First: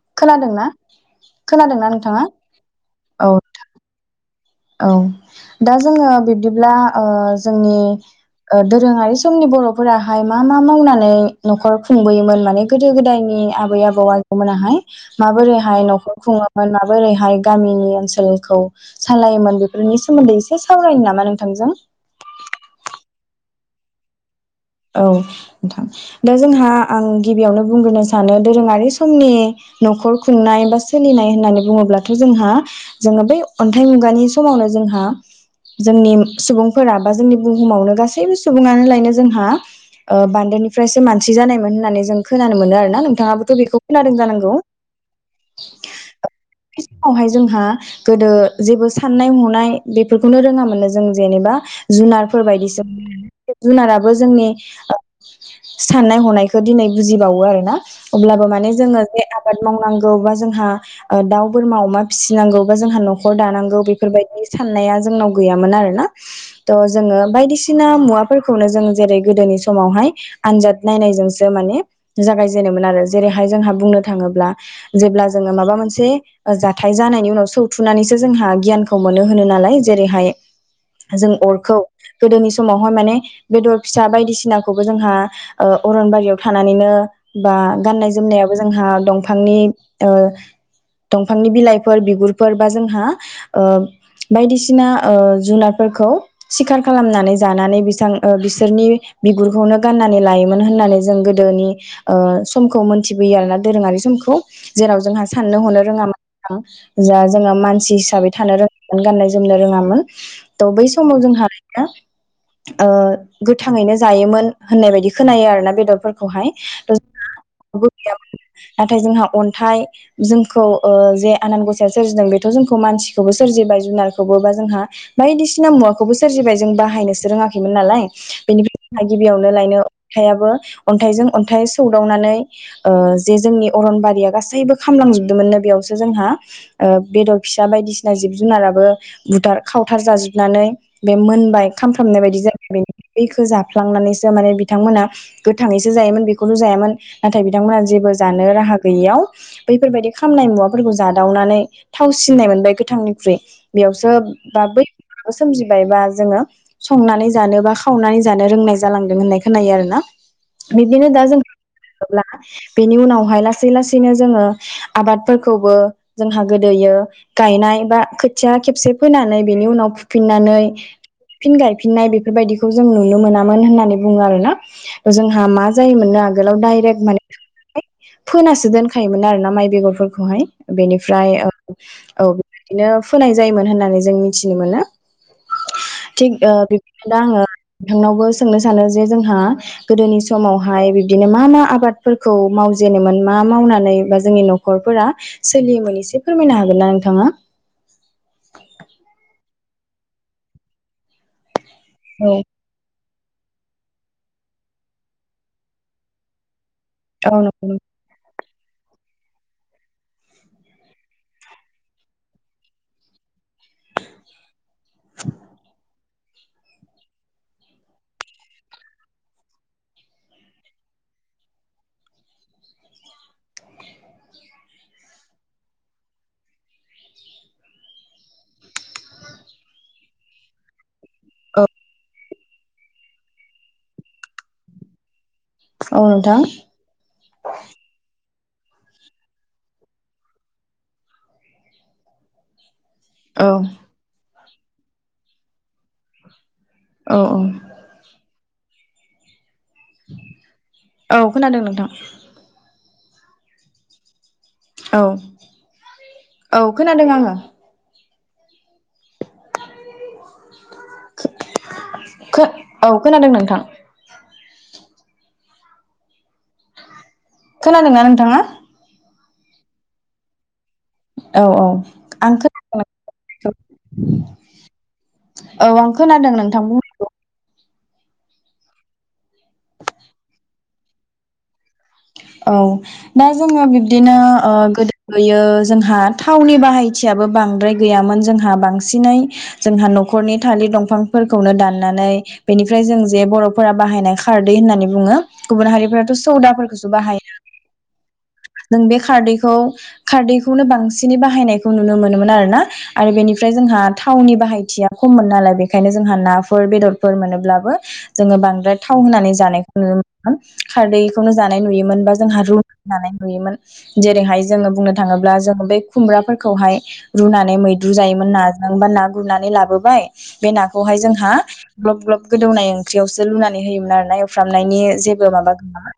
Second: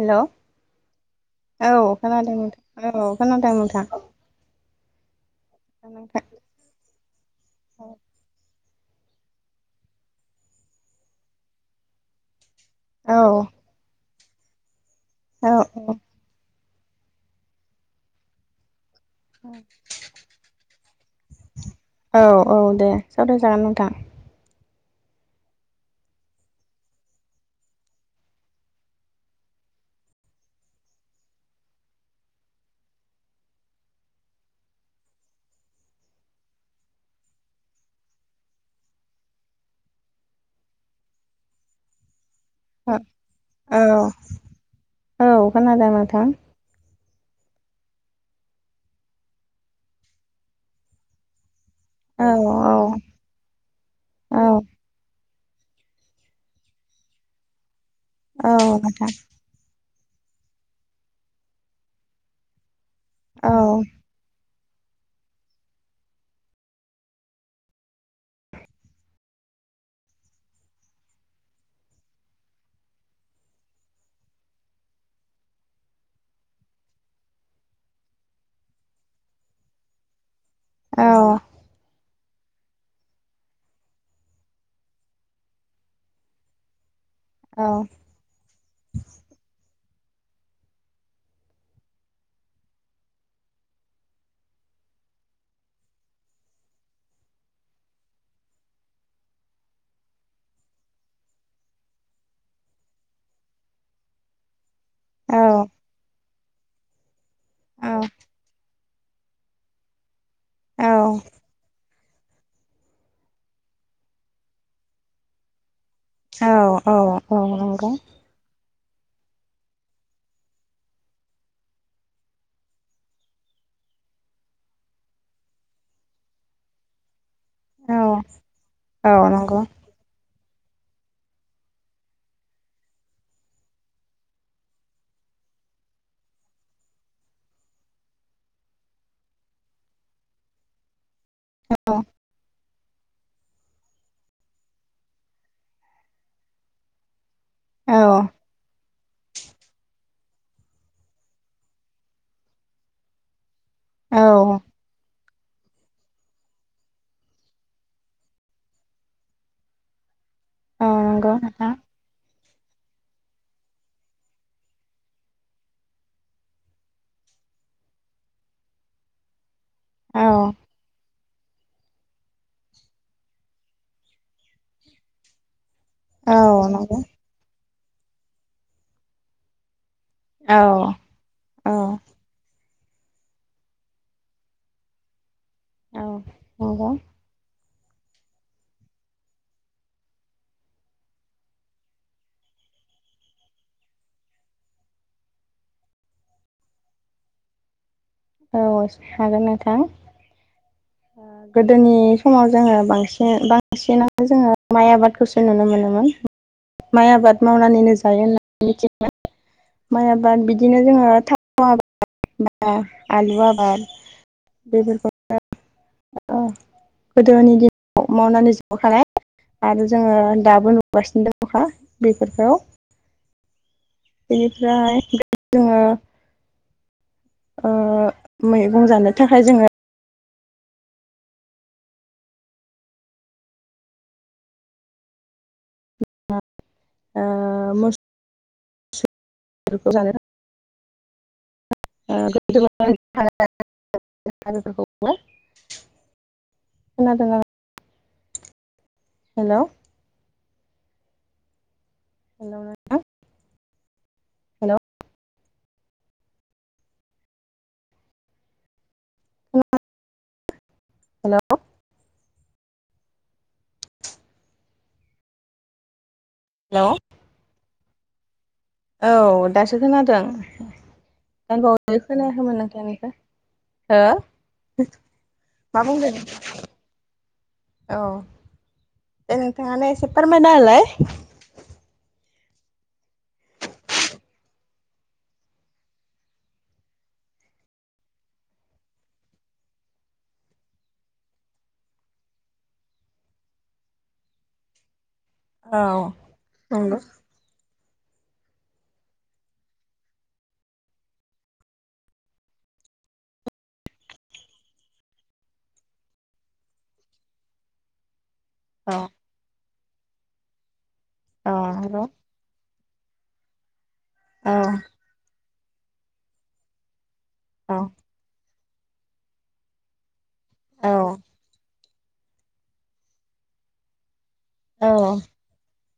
Hello खोनादोंना औ खोनादोंना नोंथाङा खोनादों नोंथां औ खोनादों नोंथां। औ दा जोङो नोंथां बिब्दिब्ला ओ जोंनि औ ओ दोरोङारि समनि बर'फोराहाय मा मा मावनानै नखर खुंबोयोमोन माने गोदो गोदायनि आबै आबौआ मोनाहाइ औ माबोरैहाय नख'र खुङो मोन माबोरैहाय गामिनि ओनसोलखौ औ सालायोमोन बेफोरनि सोमोन्दै एसे सावरायनो नामा नोंथांजों? दा औ नोंथां दा जोंहा आं गिबियावनो बुंग्रोनो सानो दोरोङारि समनि नख'र खुंनाय बा सोलिनाय होननानै बुङोब्लाथ जोंहा जोङो बै अन्थाइ मुगानि समावनो जोंहा जोंनि सुबुंफोरा बा जोंनि बुहुमावनो गासैबो सुबुङानो लायनो जोंहा ओ बान्दोनिफ्रायसो मानसि जानायमोन होननानै जों खोनानो मोनो आरोना नोंथाङाबोथ' बेखौ औ खोनादों जानांगौ? औ खोनादों नोंथां बावहाय जोंहा गोदो जेबो साननाय हनाय बेफोरखौनो रोङा मोनो जों जेनेबा औ जुनारफोर औ बायदिसोमोननो जुनाराबो औ जोंनि साननाय हनायखौ दिनै बुजिबावो आरो ना अब्लाबो औ माने जोङो नोंथां जे आबाद मावनांगौ बा जोंहा ओ दाउ, बोरमा, अमा फिसिनांगौ जोंहा नख'र औ दानांगौ बेफोरबायदि साननाया जोंनाव गैयामोन आरोना थ जोङो बायदिसिना मुवाफोरखौनो जों जेरै गोदोनि समावहाय आनजाद नायनायजोंसो माने जागायजेनोमोन आरो जेरैहाय जोंहा बुंनो थाङोब्ला जेब्ला जोङो माबा मोनसे जाथाय जानायनि उनाव सौथुनानैसो जोंहा गियानखौ मोनो होनो नालाय जेरैहाय औ जों अरखौ गोदोनि समावहाय माने बेदर फिसा बायदिसिनाखौबो जोंहा ओ अरनबारियाव थानानैनो बा औ गाननाय जोमनायाबो जोंहा दंफांनि ओ दंफांनि बिलाइफोर बिगुरफोर बा जोंहा ओ बायदिसिना ओ जुनारफोरखौ सिखार खालामनानै जानानै बिसां ओ बिसो रनि बिगुरखौनो गाननानै लायोमोन होननानै जों गोदोनि ओ समखौ मोनथिबोयो आरोना दोरोङारि समखौ जेराव जोंहा औ साननो हनो रोङामोन जा [unintelligible] जोङो मानसि औ हिसाबै थानो रों गाननाय जोमनो रोङामोन। थ औ बै समाव जोंहा [inaudible] ओ गोथाङैनो जायोमोन होननाय बायदि खोनायो आरोना बेदर फोरखौहाय [inaudible] औ नंगौ नाथाय जोंहा अन्थाइ जोंखौ ओ जे आनान गसाया सोरजिदों बेथ' जोंखौ मानसिखौबो सोरजिबाय जुनारखौबो बा जोंहा बायदिसिना मुवाखौबो सोरजिबाय जों बाहायनोसो रोङा खैमोन औ नालाय बेनिफ्राय जोंहा औ गिबियावनो नंगौ लायनो अन्थाइयाबो अन्थाइजों अन्थाइ सौदावनानै ओ जे जोंनि अरनबारिया गासैबो खामलांजोबदोंमोननो बेयावसो जोंहा ओ बेदर फिसा बायदिसिना जिब जुनाराबो बुथार खावथार जाजोबनानै बे मोनबाय औ खामफ्रामनाय बायदि जा बे बैखो जाफ्लांनानैसो माने बिथांमोना गोथाङैसो जायोमोन बेखौल' जायामोन नाथाय बिथांमोनहा औ जेबो जानो राहा गैयियाव बैफोरबायदि खामनाय मुवाफोरखौ जादावनानै थाव सिननाय मोनबाय गोथांनिख्रुइ बेयावसो औ बा बै सोमजिबायबा जोङो संनानै जानोबा खावनानै जानो रोंनाय जालांदों होननाय खोनायो आरो ना। औ बिदिनो दा नंगौ जों बुंनो नोंथां थाङोब्ला बेनि उनावहाय लासै लासैनो जोङो आबादफोरखौबो जोंहा गोदोयो गायनाय बा खोथिया खेबसे फोनानै बेनि उनाव औ फुफिननानै फिन गायफिननाय बेफोरबायदिखौ जों नुनो मोनामोन होननानै बुङो आरोना जोंहा मा जोयोमोननो औ आगोलाव नंगौ डाइरेक्ट माने फोनासो दोनखायोमोन आरोना माइ बेगरफोर खौहाय औ बेनिफ्राय औ औ दिनो फोनाय जायोमोन होननानै जों मिथिनो मोनो। नंगौ थिग ओ बिब्दिनो दा आङो नोंथांनावबो सोंनो सानो जे जोंहा गोदोनि समावहाय बिब्दिनो मा मा आबादफोरखौ मावजेनोमोन मा मावनानै बा जोंनि नखरफोरा सोलियोमोन एसे फोरमायनो हागोन ना नोंथाङा? औ हागोन नों थां आ गोदोनि औ समाव जोङो बांसिन बांसिनानो जोङो माइ आबादखौसो नुनो मोनोमोन। माइ औ आबाद नंगौ मावनानैनो जायो होन मिथि [unintelligible] माइ आबाद बिदिनो जोङो [unintelligible] [unintelligible] आलु आबाद बे [unintelligible] ओ गोदोनि दिनाव मावनानै जाबोखानाय आरो जोङो दाबो नुगासिनो दङखा बेफोरखौ बेनिफ्राय [unintelligible] जोङो ओ मैगं जानो थाखाय जोङो ओ औ नोंथां ओ [unintelligible] औ हाजो फोरखौ [unintelligible] औ औ हेलौ औ खोनादों नोंथां हेलौ नोंथां हेलौ औ औ खोनादों आङो [unintelligible] हेलौ खो औ खोनादों नोंथां हेलौ खोनादोंना नोंथाङा औ दासो खोनादों औ औ दानबावै आं खोनायाखैमोन खोना [unintelligible] नोंथांनिखौ हो औ मा आं बुंदों खोनादों नोंथांमोनखौ औ दे नोंथाङानो एसे फोरमायनाहोलाय औ दा जोङो बिब्दिनो ओ गोदोयो जोंहा थावनि बाहायथियाबो बांद्राय गैयामोन जोंहा बांसिनै जोंहा नखरनि थालिर दंफांफोरखौनो दाननानै बेनिफ्राय जों जे बरफोरा बाहायनाय खारदै होननानै बुङो गुबुन औ हारिफोराथ' सौदाफोरखौ नंगौ बाहायनानै जों बे खारदैखौ खारदैखौनो बांसिनै बाहायनायखौ नुनो मोनोमोन आरोना आरो बेनिफ्राय जोंहा थावनि बाहायथिया खममोन नालाय बेखायनो जोंहा नाफोर बेदरफोर मोनोब्लाबो जोङो बांद्राय औ थाव होनानै जानायखौ औ नोंथां खारदैखौनो औ जानाय नंगौ नुयोमोन बा जोंहा रु मालायनि नुयोमोन जेरैहाय औ जोङो बुंनो थाङोब्ला जो बे खुमब्राफोरखौहाय रुनानै मैद्रु औ जायोमोन नाजों ओंबा ना गुरनानै लाबोबाय बे औ नाखौहाय जोंहा। ग्लब ग्लब गोदौनाय ओंख्रियावसो लुनानै होयोमोन आरो ना फ्रामनायनि औ जेबो माबा गैयामोन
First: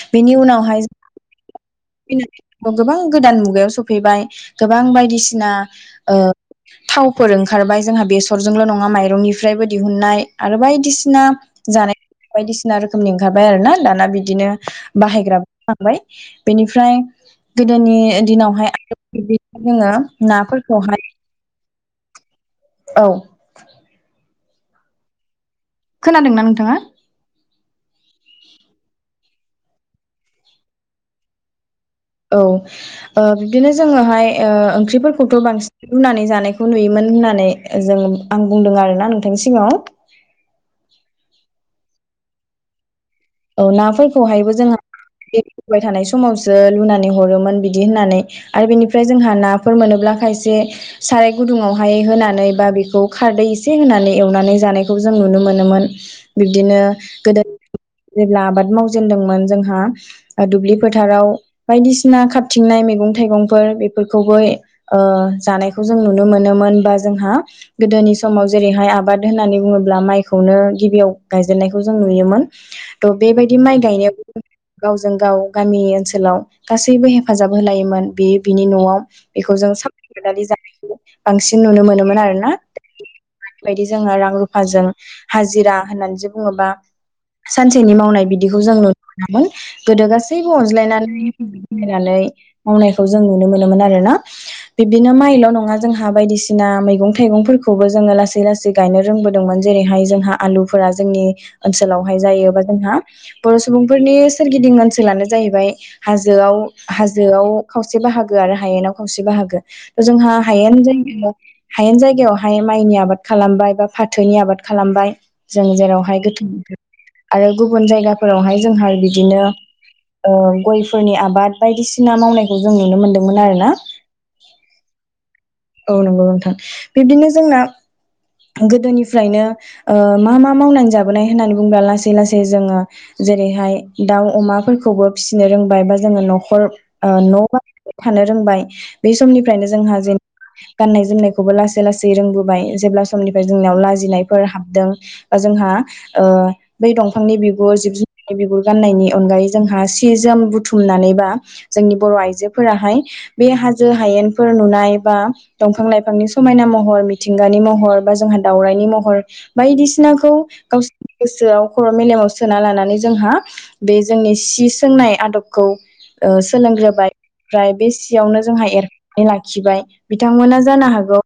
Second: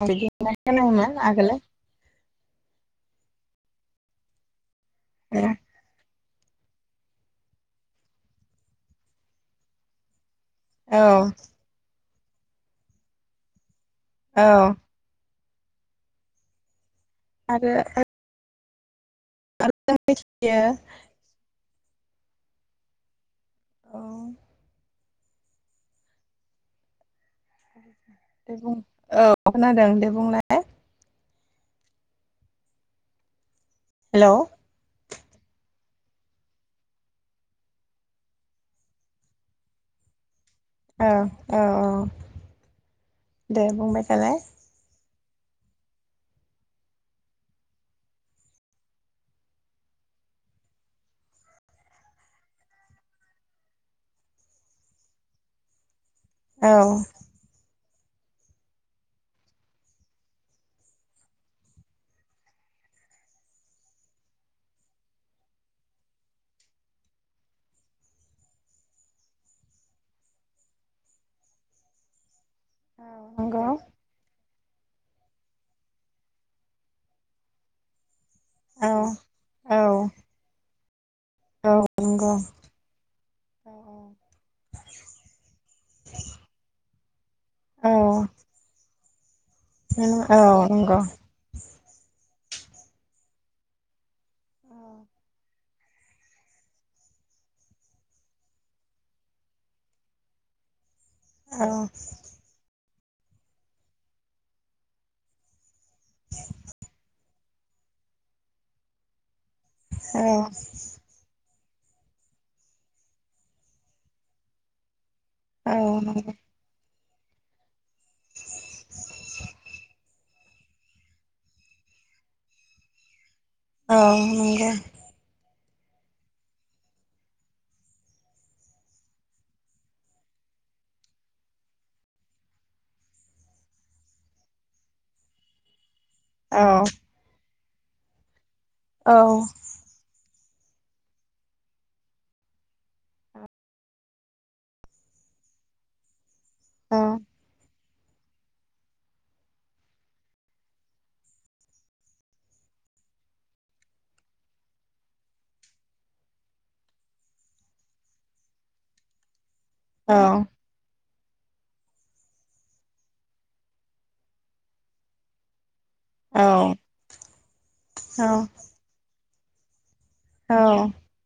[unintelligible] आगोलो फै गोबां गोदान मुगायाव सफैबाय गोबां बायदिसिना ओ थावफोर ओंखारबाय जोंहा बेसरजोंल नङा माइरंनिफ्रायबो दिहुननाय आरो बायदिसिना औ जानाय बायदिसिना रोखोमनि ओंखारबाय आरो ना दाना बिदिनो औ बाहायग्रा [unintelligible] बेनिफ्राय आरो गोदोनि दिनावहाय बिदिनो जोङो आयो नाफोरखौहाय औ औ खोनादोंना नोंथाङा बुं औ खोनादों दे बुंलाय औ ओ बिदिनो जोङोहाय हेलौ ओ ओंख्रिफोर खौथ बांसिन रुनानै जानायखौ नुयोमोन होननानै जों आं बुंदों आरो ना नोंथांनि सिङाव औ औ औ औ औ दे बुंबाय थालाय नाफोरखौहायबो जोङो बेाय थानाय समावसो लुनानै हरोमोन बिदि होननानै आरो बेनिफ्राय जोंहा नाफोर मोनोब्ला खायसे साराय गुदुङावहाय होनानै बा बेखौ खारदै एसे होनानै एवनानै जानायखौ जों नुनो मोनोमोन औ बिब्दिनो गोदोनि जेब्ला आबाद मावजेनदोंमोन जोंहा दुब्लि फोथाराव बायदिसिना खारथिंनाय मैगं थाइगंफोर बेफोरखौबो ओ जानायखौ जों नुनो मोनोमोन बा जोंहा गोदोनि समाव जेरैहाय आबाद होननानै बुङोब्ला माइखौनो गिबियाव गायजेननायखौ जों नुयोमोन थ बेबायदि नंगौ माइ गायनायाबो गावजों गाव गामि ओनसोलाव गासैबो हेफाजाब होलायोमोन बे बिनि औ नआव बेखौ जों औ सावरि बादालि जानाय बांसिन औ नुनो मोनोमोन नंगौ आरोना बेबायदि जोङो औ रां रुफाजों हाजिरा होननानैसो बुङो बा सानसेनि औ मावनाय बिदिखौ जों गोदो औ गासैबो नंगौ अनज्लायनानै [unintelligible] फैनानै मावनायखौ जों नुनो मोनोमोन आरो ना। बिब्दिनो माइल नङा। जोंहा बायदिसिना मैगं थाइगंफोरखौबो जोङो लासै लासै गायनो रोंबोदोंमोन जेरैहाय जोंहा आलुफोरा। जोंनि औ ओनसोलावहाय जायो। जोंहा बर' सुबुंफोरनि सोरगिदिं ओनसोलानो जाहैबाय हाजोआव हाजोआव खावसे बाहागो आरो हायेनाव खावसे बाहागो। औ जोंहा हायेन जायगायाव। हायेन जायगायावहाय माइनि आबाद खालामबाय बा फाथोनि आबाद खालामबाय। जों औ जेरावहाय नंगौ गोथौ आरो गुबुन जायगा। फोरावहाय जोंहा बिदिनो। ओ गय'फोरनि आबाद बायदिसिना मावनायखौ जों नुनो मोनदों! औ नंगौ। औ नंगौ नोंथां बिब्दिनो जोंना। गोदोनिफ्रायनो ओ मा मा मावनानै जाबोनाय होननानै बुङोब्ला लासै लासै जोङो जेरैहाय दाउ अमाफोरखौबो फिसिनो रोंबाय जोङो न'खर औ ओ न' बां थानो रोंबाय। औ बे समनिफ्रायनो जोंहा जेन गाननाय जोमनायखौबो लासै लासै रोंबोबाय जेब्ला। समनिफ्राय जोंनियाव लाजिनायफोर हाबदों बा जोंहा ओ। बै दंफांनि बिगुर जिब। बिगुर गाननायनि अनगायै जोंहा सि जोम बुथुमनानै बा जोंनि बर' आइजोफोराहाय बे हाजो हायेनफोर नुनाय बा दंफां लाइफांनि समायना महर मिथिंगानि महर बा जोंहा दाउरायनि महर। बायदिसिनाखौ गाव। गोसोआव खर मेलेमाव सोना लानानै जोंहा बे जोंनि सि सोंनाय आदबखौ ओ सोलोंग्रोबाय ओमफ्राय बे सियावनो जोंहा एर लाखिबाय। बिथांमोना जानो हागौ।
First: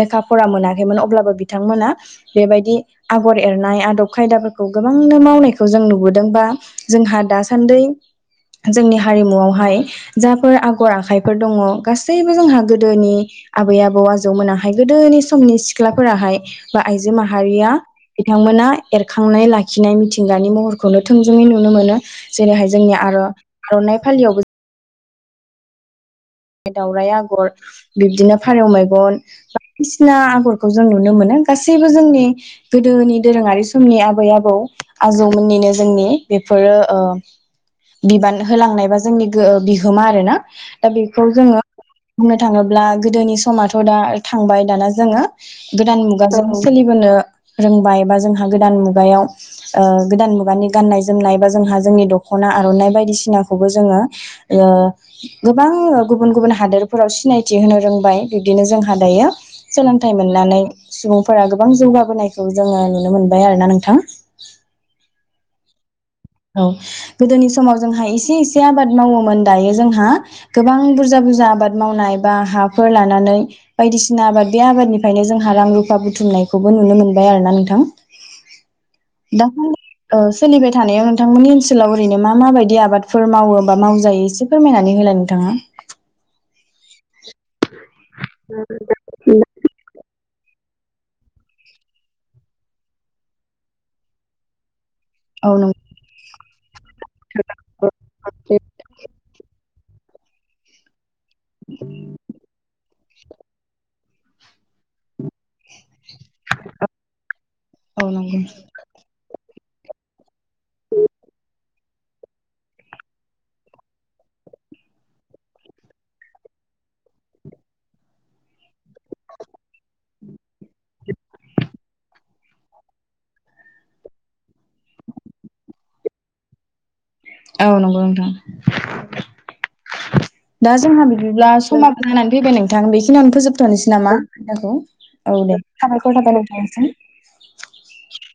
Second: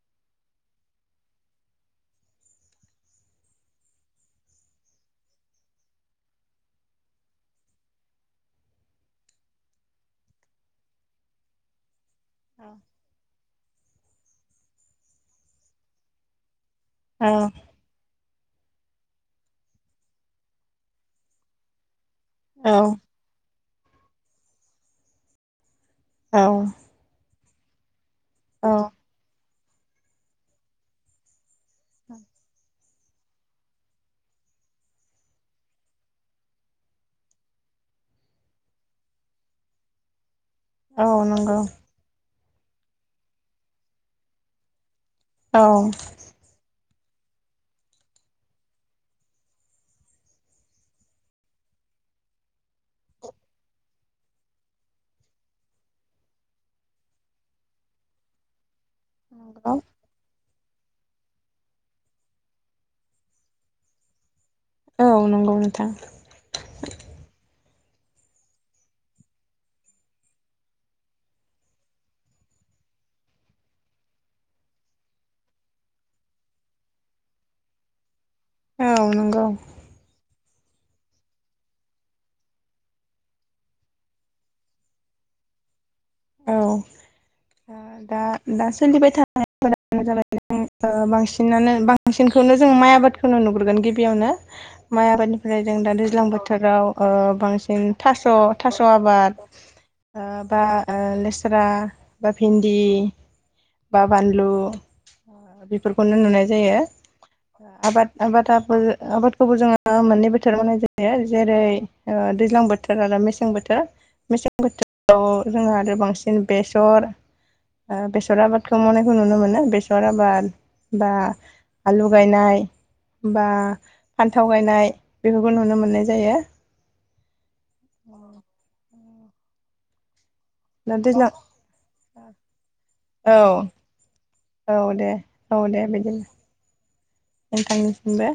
लेखा फरा मोना मोनाखैअब्लाबो बिथांमोना बेबायदि आगर एरनाय आदब खायदाफोरखौ गोबांनो मावनायखौ जों नुबोदों बा जोंहा दासान्दि जोंनि हारिमुआवहाय जाफोर आगर आखाइफोर दङ। सैबो जोंहा गोदोनि। आबै आबौ आजौमोनाहाय गोदोनि समनि सिख्लाफोराहाय बा आइजो माहारिया बिथांमोना एरखांनाय लाखिनाय मिथिंगानि महरखौनो थोंजोङै नुनो मोनो जेरैहाय जोंनिया आरो आरनाइ फालियावबो दावराइ आगर [inaudible] बिब्दिनो फारेव औ मेगन [unintelligible] आगरखौ जों नुनो मोनो। गासैबो जोंनि गोदोनि दोरोङारि समनि आबै आबौ आजौ आबौमोननिनो जोंनि बेफोरो ओ बिबान होलांनायबा जोंनि बिहोमा आरोना दा औ बेखौ जोङो नंगौ। बुंनो थाङोब्ला गोदोनि समाथ' दा थांबाय दाना जोङो औ गोदान मुगाजों सोलि जोङो रोंबाय बा जोंहा गोदान मुगायाव ओ गोदान मुगानि गाननाय जोमनाय बा जोंहा जोंनि दखना आरनाइ बायदिसिनाखौबो जोङो ओ गोबां गुबुन गुबुन हादोरफोराव सिनायथि होनो रोंबाय। बिब्दिनो जों हा दायो सोलोंथाइ मोननानै सुबुंफोरा गोबां जौगाबोनायखौ जोङो नुनो मोनबाय आरोना नोंथां। औ नंगौ नोंथां। औ गोदोनि समाव जोंहा एसे एसे आबाद मावोमोन दायो जोंहा गोबां बुरजा बुरजा आबाद मावनाय बा हाफोर लानानै बायदिसिना आबाद बे आबादनिफ्रायनो जोंहा रां रुफा बुथुमनायखौबो नुनो मोनबाय आरोना नोंथां। औ नंगौ। दासान्दि सोलिबाय थानायाव नोंथांमोननि ओनसोलाव ओरैनो मा मााबायदि आबादफोर मावोबा मावजायो एसे फोरमायनानै होलाय नोंथाङा? औ दा दा दा सोलिबाय थानायफोरानो जाबाय ओ बांसिनानो बांसिनखौनो जों माइ आबादखौनो नुग्रोगोन गिबियावनो माइ औ आबादनिफ्राय जों नंगौ दा दैज्लां बोथोराव ओ बांसिन थास थास आबाद ओ बा ओ लेस्रा बा भिन्दि बा बानलु बेफोरखौनो नुनाय जायो। आबाद औ नंगौ आबादाबो आबादखौबो जोङो दा मोननै बोथोर मावनाय जायो जेरै दैज्लां बोथोर आरो मेसें बोथोर। मेसें बोथोराव जोङो आरो बांसिन बेसर ओ बेसर आबादखौ मावनायखौ नुनो मोनो। बेसर आबाद बा आलु गायनाय, बा फान्थाव गायनाय बेफोरखौ नुनो मोननाय जायो। औ नंगौ नोंथां। दा जोंहा बिदिब्ला समाबो जानानै फैबाय नोंथां बेखिनियावनो औ फोजोबथनोसै नामा आन्थाखौ? औ दे औ दे साबायखर बिदिनो थाबाय नोंथांनिसिम। नोंथांनिसिमबो